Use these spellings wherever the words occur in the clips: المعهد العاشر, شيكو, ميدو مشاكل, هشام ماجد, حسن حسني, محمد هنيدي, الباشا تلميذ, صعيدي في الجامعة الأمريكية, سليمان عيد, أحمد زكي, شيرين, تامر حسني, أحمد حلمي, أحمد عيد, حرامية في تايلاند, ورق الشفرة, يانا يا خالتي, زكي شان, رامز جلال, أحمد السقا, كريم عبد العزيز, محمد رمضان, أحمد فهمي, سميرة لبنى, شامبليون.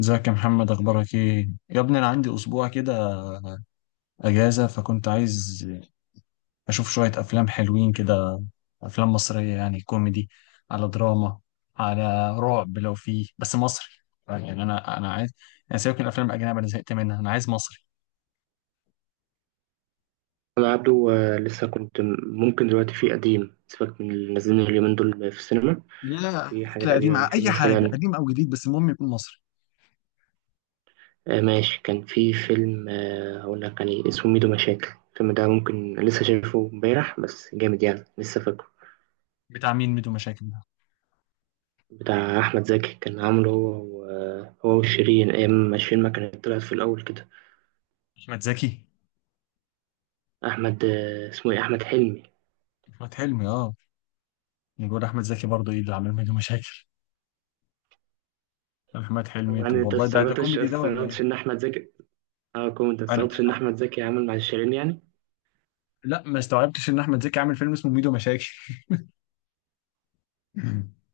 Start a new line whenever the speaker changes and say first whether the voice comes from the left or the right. left: ازيك يا محمد، اخبارك ايه يا ابني؟ انا عندي اسبوع كده اجازه، فكنت عايز اشوف شويه افلام حلوين كده، افلام مصريه، يعني كوميدي على دراما على رعب، لو فيه بس مصري. يعني انا عايز، انا سيبك من الافلام الاجنبيه، انا زهقت منها، انا عايز مصري.
right: أنا عبده آه، ممكن دلوقتي في قديم. سيبك من اللي نازلين اليومين دول في السينما.
left: لا.
right: في حاجات
left: لا قديم
right: قديمة، في
left: اي حاجه،
right: مثلا
left: قديم او جديد، بس المهم يكون مصري.
right: ماشي. كان في فيلم، هقول لك يعني، اسمه ميدو مشاكل. الفيلم ده ممكن لسه شايفه امبارح، بس جامد يعني، لسه فاكره.
left: بتاع مين ميدو مشاكل ده؟
right: بتاع أحمد زكي، كان عامله هو وشيرين أيام ما شيرين ما كانت طلعت في الأول كده.
left: احمد زكي؟
right: أحمد، اسمه إيه، أحمد حلمي.
left: احمد حلمي، اه. نقول احمد زكي برضه، ايه اللي عامل ميدو مشاكل؟ احمد حلمي؟
right: طبعا
left: طب
right: أنت
left: والله ده كوميدي ده ولا ايه؟
right: استغربتش إن أحمد زكي، أه كنت أنت
left: انا
right: استغربتش إن أحمد زكي عامل مع شيرين يعني.
left: لا، ما استوعبتش ان احمد زكي عامل فيلم اسمه ميدو مشاكل.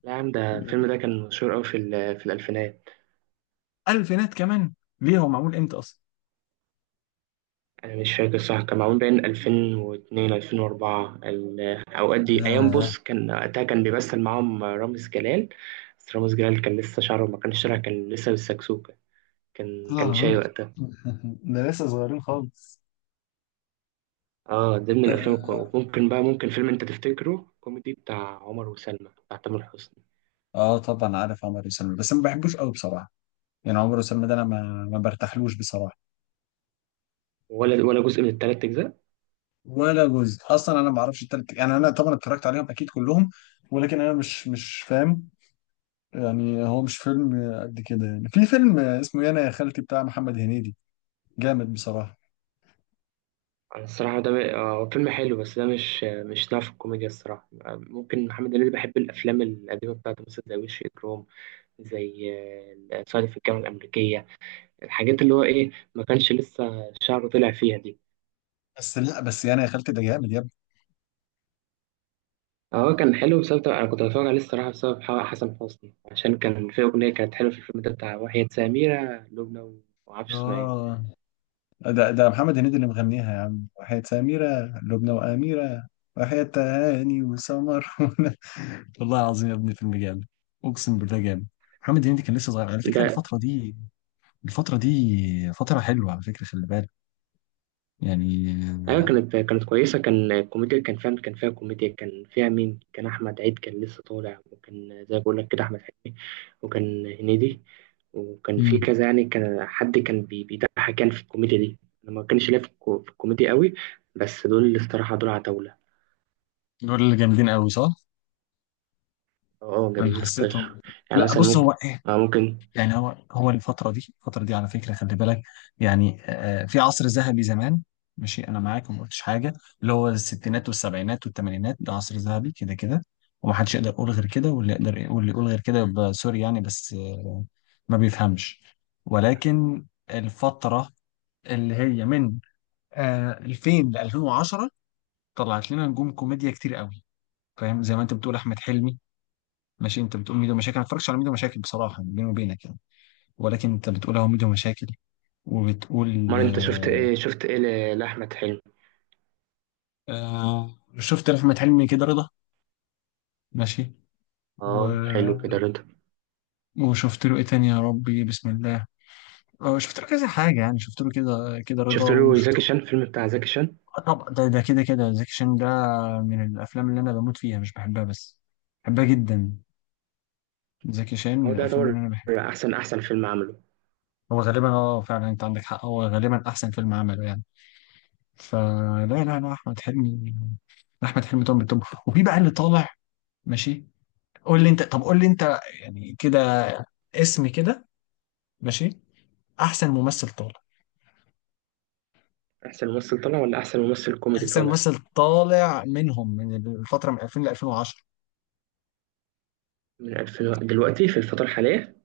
right: لا يا عم، ده الفيلم ده كان مشهور أوي في الألفينات.
left: الفينات كمان؟ ليه، هو معمول امتى اصلا؟
right: أنا مش فاكر صح، كان معمول بين 2002 2004 الأوقات دي. أيام
left: آه.
right: بص، كان وقتها كان بيمثل معاهم رامز جلال. بس رامز جلال كان لسه شعره ما كانش طالع، كان لسه بالسكسوكة. كان
left: آه.
right: شاي وقتها.
left: ده لسه صغيرين خالص.
right: اه، ده من
left: آه.
right: ممكن بقى، ممكن فيلم أنت تفتكره كوميدي، بتاع عمر وسلمى بتاع تامر حسني.
left: اه طبعا عارف عمر وسلمى، بس ما بحبوش قوي بصراحة. يعني عمر وسلمى ده انا ما برتاحلوش بصراحة.
right: ولا جزء من التلات أجزاء.
left: ولا جزء اصلا، انا ما اعرفش التالت، يعني انا طبعا اتفرجت عليهم اكيد كلهم، ولكن انا مش فاهم، يعني هو مش فيلم قد كده. يعني في فيلم اسمه يانا يا خالتي بتاع محمد هنيدي، جامد بصراحة.
right: أنا الصراحة ده م- آه، هو فيلم حلو، بس ده مش نوع في الكوميديا الصراحة. ممكن محمد هنيدي، بحب الأفلام القديمة بتاعته، مثلا زي وش إجرام، زي صعيدي في الجامعة الأمريكية. الحاجات اللي هو إيه، ما كانش لسه شعره طلع فيها دي.
left: بس لا، بس يانا يا خالتي ده جامد.
right: هو كان حلو، بسبب أنا كنت بتفرج عليه الصراحة بسبب حسن حسني، عشان كان في أغنية كانت حلوة في الفيلم ده، بتاع وحياة سميرة لبنى. ومعرفش اسمها إيه.
left: اه ده محمد هنيدي اللي مغنيها يا عم، وحياة سميرة لبنى وأميرة وحياة هاني وسمر. والله العظيم يا ابني فيلم جامد، اقسم بالله جامد. محمد هنيدي كان لسه صغير على فكرة
right: ده
left: الفترة دي. الفترة دي فترة حلوة على فكرة، خلي بالك يعني.
right: ايوه، كانت كويسه. كان الكوميديا كان فيها كوميديا، كان فيها مين؟ كان احمد عيد كان لسه طالع، وكان زي ما بقول لك كده احمد حلمي، وكان هنيدي، وكان في
left: امم
right: كذا يعني. كان حد كان بيضحك يعني في الكوميديا دي. انا ما كانش ليا في الكو- في الكوميديا قوي، بس دول الصراحه دول عتاوله.
left: دول اللي جامدين قوي صح؟
right: اه
left: انا
right: جامدين
left: حسيتهم.
right: فشخ. يعني
left: لا
right: مثلا
left: بص
right: ممكن،
left: هو
right: اه ممكن.
left: يعني هو الفترة دي، الفترة دي على فكرة خلي بالك، يعني في عصر ذهبي زمان، ماشي أنا معاك وما قلتش حاجة، اللي هو الستينات والسبعينات والثمانينات، ده عصر ذهبي كده كده. ومحدش يقدر يقول غير كده، واللي يقدر واللي يقول غير كده يبقى سوري يعني، بس ما بيفهمش. ولكن الفترة اللي هي من 2000 ل 2010 طلعت لنا نجوم كوميديا كتير قوي، فاهم؟ زي ما انت بتقول احمد حلمي، ماشي، انت بتقول ميدو مشاكل، انا ما اتفرجتش على ميدو مشاكل بصراحه بيني وبينك يعني، ولكن انت بتقول اهو ميدو مشاكل وبتقول
right: مرة انت شفت
left: آه.
right: ايه، لاحمد حلمي؟
left: آه، شفت لأحمد حلمي كده رضا، ماشي. و...
right: اه، حلو كده رضا.
left: وشفت له إيه تاني؟ يا ربي بسم الله. آه شفت له كذا حاجة، يعني شفت له كده كده
right: شفت
left: رضا،
right: له
left: وشفت.
right: زكي شان الفيلم بتاع زكي شان.
left: طبعا ده كده كده زكي شان، ده من الأفلام اللي أنا بموت فيها. مش بحبها بس، بحبها جدا. زكي شان
right: هو
left: من
right: ده
left: الأفلام اللي
right: يعتبر
left: أنا بحبها.
right: احسن فيلم عمله.
left: هو غالبا اه، فعلا انت عندك حق، هو غالبا احسن فيلم عمله يعني. فلا لا احمد حلمي، احمد حلمي طبعا بالطب. وفي بقى اللي طالع، ماشي، قول لي انت، طب قول لي انت يعني كده اسم كده، ماشي، احسن ممثل طالع.
right: أحسن ممثل طالع ولا أحسن ممثل كوميدي
left: احسن
right: طالع؟
left: ممثل طالع منهم من الفتره، من 2000 ل 2010.
right: من 2001 دلوقتي في الفترة الحالية.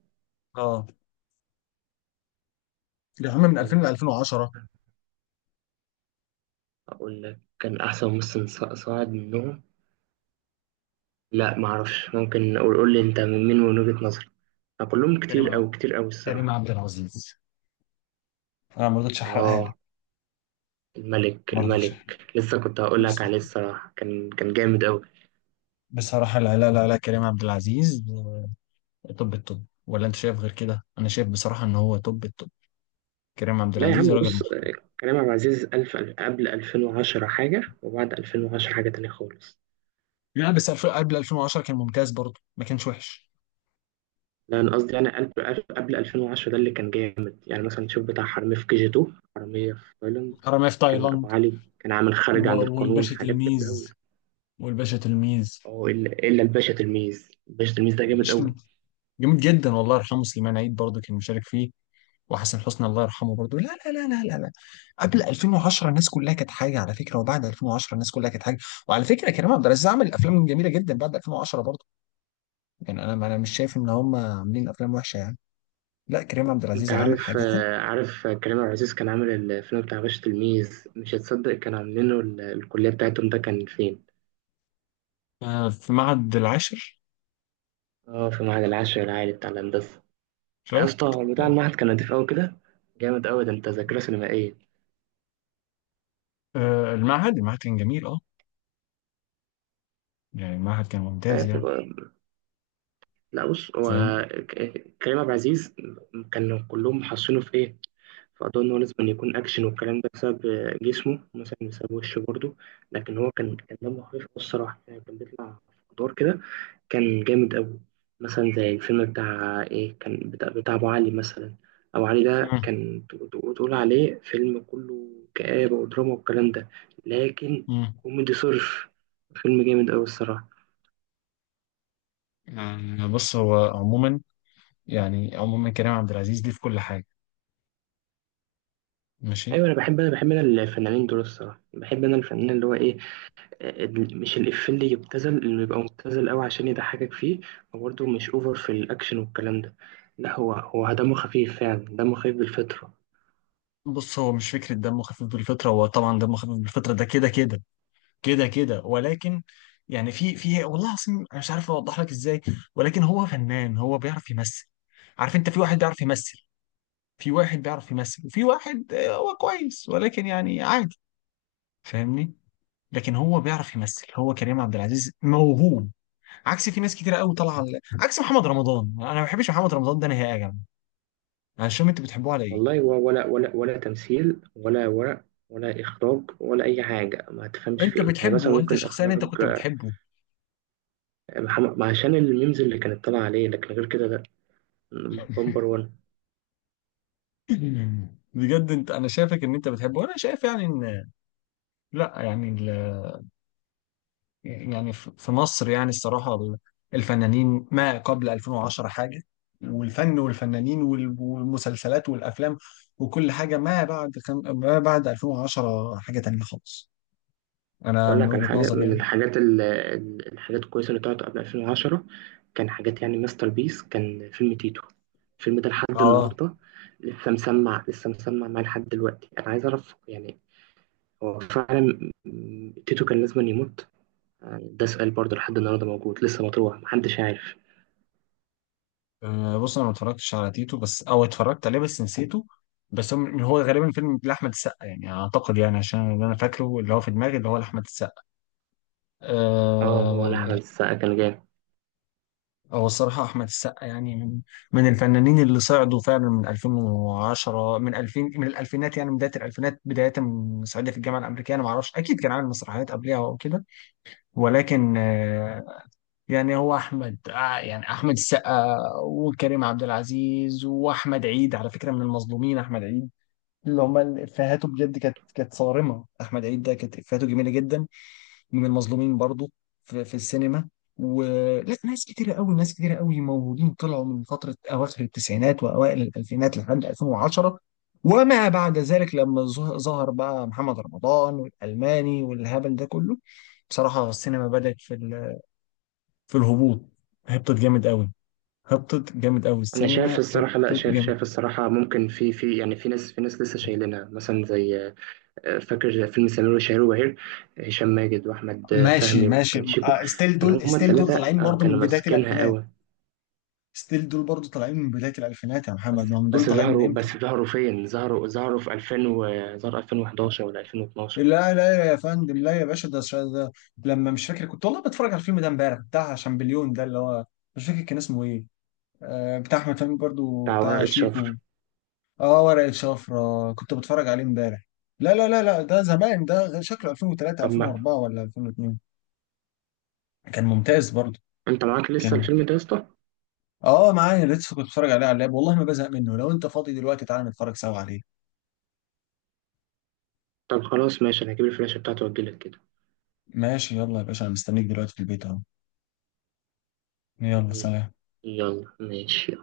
left: اه، اللي هم من
right: 2000
left: 2000 ل
right: لا،
left: 2010.
right: أقول لك كان أحسن ممثل صاعد منهم. لا معرفش، ممكن أقول، قول لي أنت من مين من وجهة نظرك. أنا كلهم
left: كريم
right: كتير أوي، كتير أوي
left: كريم
right: الصراحة.
left: عبد العزيز. انا ما رضيتش احرقها لك.
right: آه،
left: ما رضيتش أحرقها.
right: الملك لسه كنت هقول لك
left: بس-
right: عليه الصراحة، كان جامد أوي.
left: بصراحه لا لا كريم عبد العزيز، توب التوب، ولا انت شايف غير كده؟ انا شايف بصراحه ان هو توب التوب. كريم عبد
right: لا يا عم
left: العزيز راجل
right: بص،
left: محترم.
right: كريم عبد العزيز ألف قبل 2010 حاجة، وبعد 2010 حاجة تانية خالص.
left: لا بس 2000 قبل 2010 كان ممتاز برضه، ما كانش وحش.
right: لا انا قصدي يعني قبل 2010 ده اللي كان جامد. يعني مثلا تشوف بتاع حرامية في كي جي 2، حرامية في تايلاند.
left: حرامية في
right: كان ابو
left: تايلاند
right: علي، كان عامل خارج عن القانون،
left: والباشا
right: حاجات جامدة
left: تلميذ،
right: قوي.
left: والباشا تلميذ.
right: اه إلا الباشا تلميذ. الباشا تلميذ ده جامد
left: الباشا
right: قوي.
left: جميل جدا، والله يرحمه سليمان عيد برضه كان مشارك فيه، وحسن حسني الله يرحمه برضه. لا لا. قبل 2010 الناس كلها كانت حاجه على فكره، وبعد 2010 الناس كلها كانت حاجه. وعلى فكره كريم عبد العزيز عمل افلام جميله جدا بعد 2010 برضه، يعني انا مش شايف ان هم عاملين افلام وحشه يعني. لا كريم عبد
right: انت
left: العزيز عامل
right: عارف
left: حاجه حلوه.
right: عارف كريم عبد العزيز كان عامل الفيلم بتاع باشا تلميذ؟ مش هتصدق، كان عاملينه الكلية بتاعتهم ده كان فين؟
left: في معهد العاشر.
right: اه، في معهد العاشر العالي بتاع الهندسة. يا
left: شفت.
right: اسطى هو بتاع
left: آه،
right: المعهد كان نضيف قوي كده، جامد قوي. ده انت ذاكرة سينمائية.
left: المعهد كان جميل، اه، يعني المعهد كان
right: آه،
left: ممتاز يعني.
right: تبقى، لا بص هو
left: فاهم.
right: كريم عبد العزيز كانوا كلهم محصينه في ايه، في قضاء ان هو لازم يكون اكشن والكلام ده، بسبب جسمه مثلا، بسبب وشه برضه. لكن هو كان دمه خفيف أوي الصراحه يعني، كان بيطلع في ادوار كده، كان جامد قوي. مثلا زي الفيلم بتاع ايه، كان بتاع ابو علي مثلا. ابو علي ده
left: مم.
right: كان تقول عليه فيلم كله كآبة ودراما والكلام ده، لكن
left: مم.
right: كوميدي صرف، فيلم جامد قوي الصراحه.
left: بص هو عموما، يعني عموما كريم عبد العزيز ليه في كل حاجة، ماشي.
right: ايوه انا بحب، انا الفنانين دول الصراحه، بحب انا الفنان اللي هو ايه، مش الإفيه اللي يبتذل، اللي بيبقى مبتذل قوي عشان يضحكك فيه، وبرده مش اوفر في الاكشن والكلام ده. لا هو دمه خفيف فعلا، دمه خفيف بالفطره.
left: بص هو مش فكرة دمه خفيف بالفطرة، هو طبعا دمه خفيف بالفطرة ده كده كده، كده كده، ولكن يعني في والله العظيم انا مش عارف اوضح لك ازاي، ولكن هو فنان، هو بيعرف يمثل. عارف انت؟ في واحد بيعرف يمثل، في واحد بيعرف يمثل وفي واحد هو كويس ولكن يعني عادي، فاهمني؟ لكن هو بيعرف يمثل، هو كريم عبد العزيز موهوب، عكس في ناس كتير قوي عكس محمد رمضان. انا ما بحبش محمد رمضان ده نهائي يا جماعه، انا مش فاهم انتوا بتحبوه على ايه؟
right: والله هو ولا ولا تمثيل ولا ورق ولا اخراج ولا اي حاجه. ما تفهمش في
left: انت
right: ايه، يعني مثلا
left: بتحبه؟ انت
right: ممكن
left: شخصيا انت
right: اخراج.
left: كنت بتحبه؟
right: محمد عشان الميمز اللي كانت طالعه عليه، لكن غير كده لا. بمبر.
left: بجد انت، انا شايفك ان انت بتحبه، وانا شايف يعني ان، لا يعني يعني في مصر يعني الصراحه الفنانين ما قبل 2010 حاجه، والفن والفنانين والمسلسلات والافلام وكل حاجه ما بعد ما بعد 2010 حاجه تانية خالص، انا
right: أقول
left: من
right: لك على
left: وجهه
right: حاجة
left: نظري
right: من
left: يعني.
right: الحاجات الكويسة اللي طلعت قبل 2010، كان حاجات يعني ماستر بيس، كان فيلم تيتو. الفيلم ده لحد
left: اه.
right: النهاردة لسه مسمع معايا لحد دلوقتي. أنا عايز أعرف يعني، هو فعلا تيتو كان لازم أن يموت؟ يعني ده سؤال برضه لحد النهاردة موجود، لسه مطروح، محدش عارف.
left: أه بص انا ما اتفرجتش على تيتو، بس او اتفرجت عليه بس نسيته، بس هو غالبا فيلم لاحمد السقا يعني اعتقد، يعني عشان اللي انا فاكره اللي هو في دماغي اللي هو لاحمد السقا.
right: اه هو لا، أحمد
left: أه.
right: السقا كان جامد.
left: هو الصراحه احمد السقا يعني من من الفنانين اللي صعدوا فعلا من 2010 من 2000، من الالفينات يعني، من بدايه الالفينات، بدايه من صعيدي في الجامعه الامريكيه. انا ما اعرفش، اكيد كان عامل مسرحيات قبلها او كده، ولكن يعني هو احمد يعني احمد السقا وكريم عبد العزيز واحمد عيد، على فكره من المظلومين احمد عيد، اللي هم افهاته بجد كانت، كانت صارمه. احمد عيد ده كانت افهاته جميله جدا، من المظلومين برضو في، في السينما. ولا ناس كتيره قوي، ناس كتيره قوي موجودين طلعوا من فتره اواخر التسعينات واوائل الالفينات لحد 2010. وما بعد ذلك لما ظهر بقى محمد رمضان والالماني والهبل ده كله، بصراحه السينما بدات في في الهبوط، هبطت جامد قوي، هبطت جامد قوي،
right: أنا شايف
left: السينما
right: الصراحة، لا
left: هبطت
right: شايف،
left: جامد.
right: شايف الصراحة ممكن في، في يعني في ناس، لسه شايلينها مثلا. زي، فاكر فيلم سمير وشهير وبهير؟ هشام ماجد واحمد
left: ماشي،
right: فهمي
left: ماشي.
right: وكان شيكو،
left: ستيل
right: كان
left: دول،
right: هما
left: ستيل دول طالعين
right: الثلاثه
left: برضو من
right: كانوا
left: بداية
right: ماسكينها
left: الألفينات.
right: قوي.
left: ستيل دول برضو طالعين من بداية الألفينات يا
right: بس
left: محمد، ما هم دول
right: بس
left: طالعين من
right: ظهروا
left: إمتى؟
right: بس ظهروا فين؟ ظهروا في 2000 و... ظهر 2011 ولا 2012.
left: لا لا يا فندم، لا يا باشا، ده لما مش فاكر، كنت والله بتفرج على الفيلم ده امبارح بتاع شامبليون ده اللي هو، مش فاكر كان اسمه إيه. آه بتاع أحمد فهمي برضو،
right: بتاع
left: بتاع
right: ورقة
left: شيكو.
right: شفر.
left: آه ورق الشفرة كنت بتفرج عليه امبارح. لا لا، ده زمان، ده شكله 2003
right: طب ما
left: 2004 ولا 2002. كان ممتاز برضه.
right: انت معاك لسه
left: كان،
right: الفيلم ده يا اسطى؟
left: اه معايا لسه، كنت بتفرج عليه على اللاب والله ما بزهق منه. لو انت فاضي دلوقتي تعالى نتفرج سوا عليه.
right: طب خلاص ماشي، انا هجيب الفلاشة بتاعته واجيلك كده.
left: ماشي، يلا يا باشا، انا مستنيك دلوقتي في البيت اهو. يلا سلام.
right: يلا ماشي.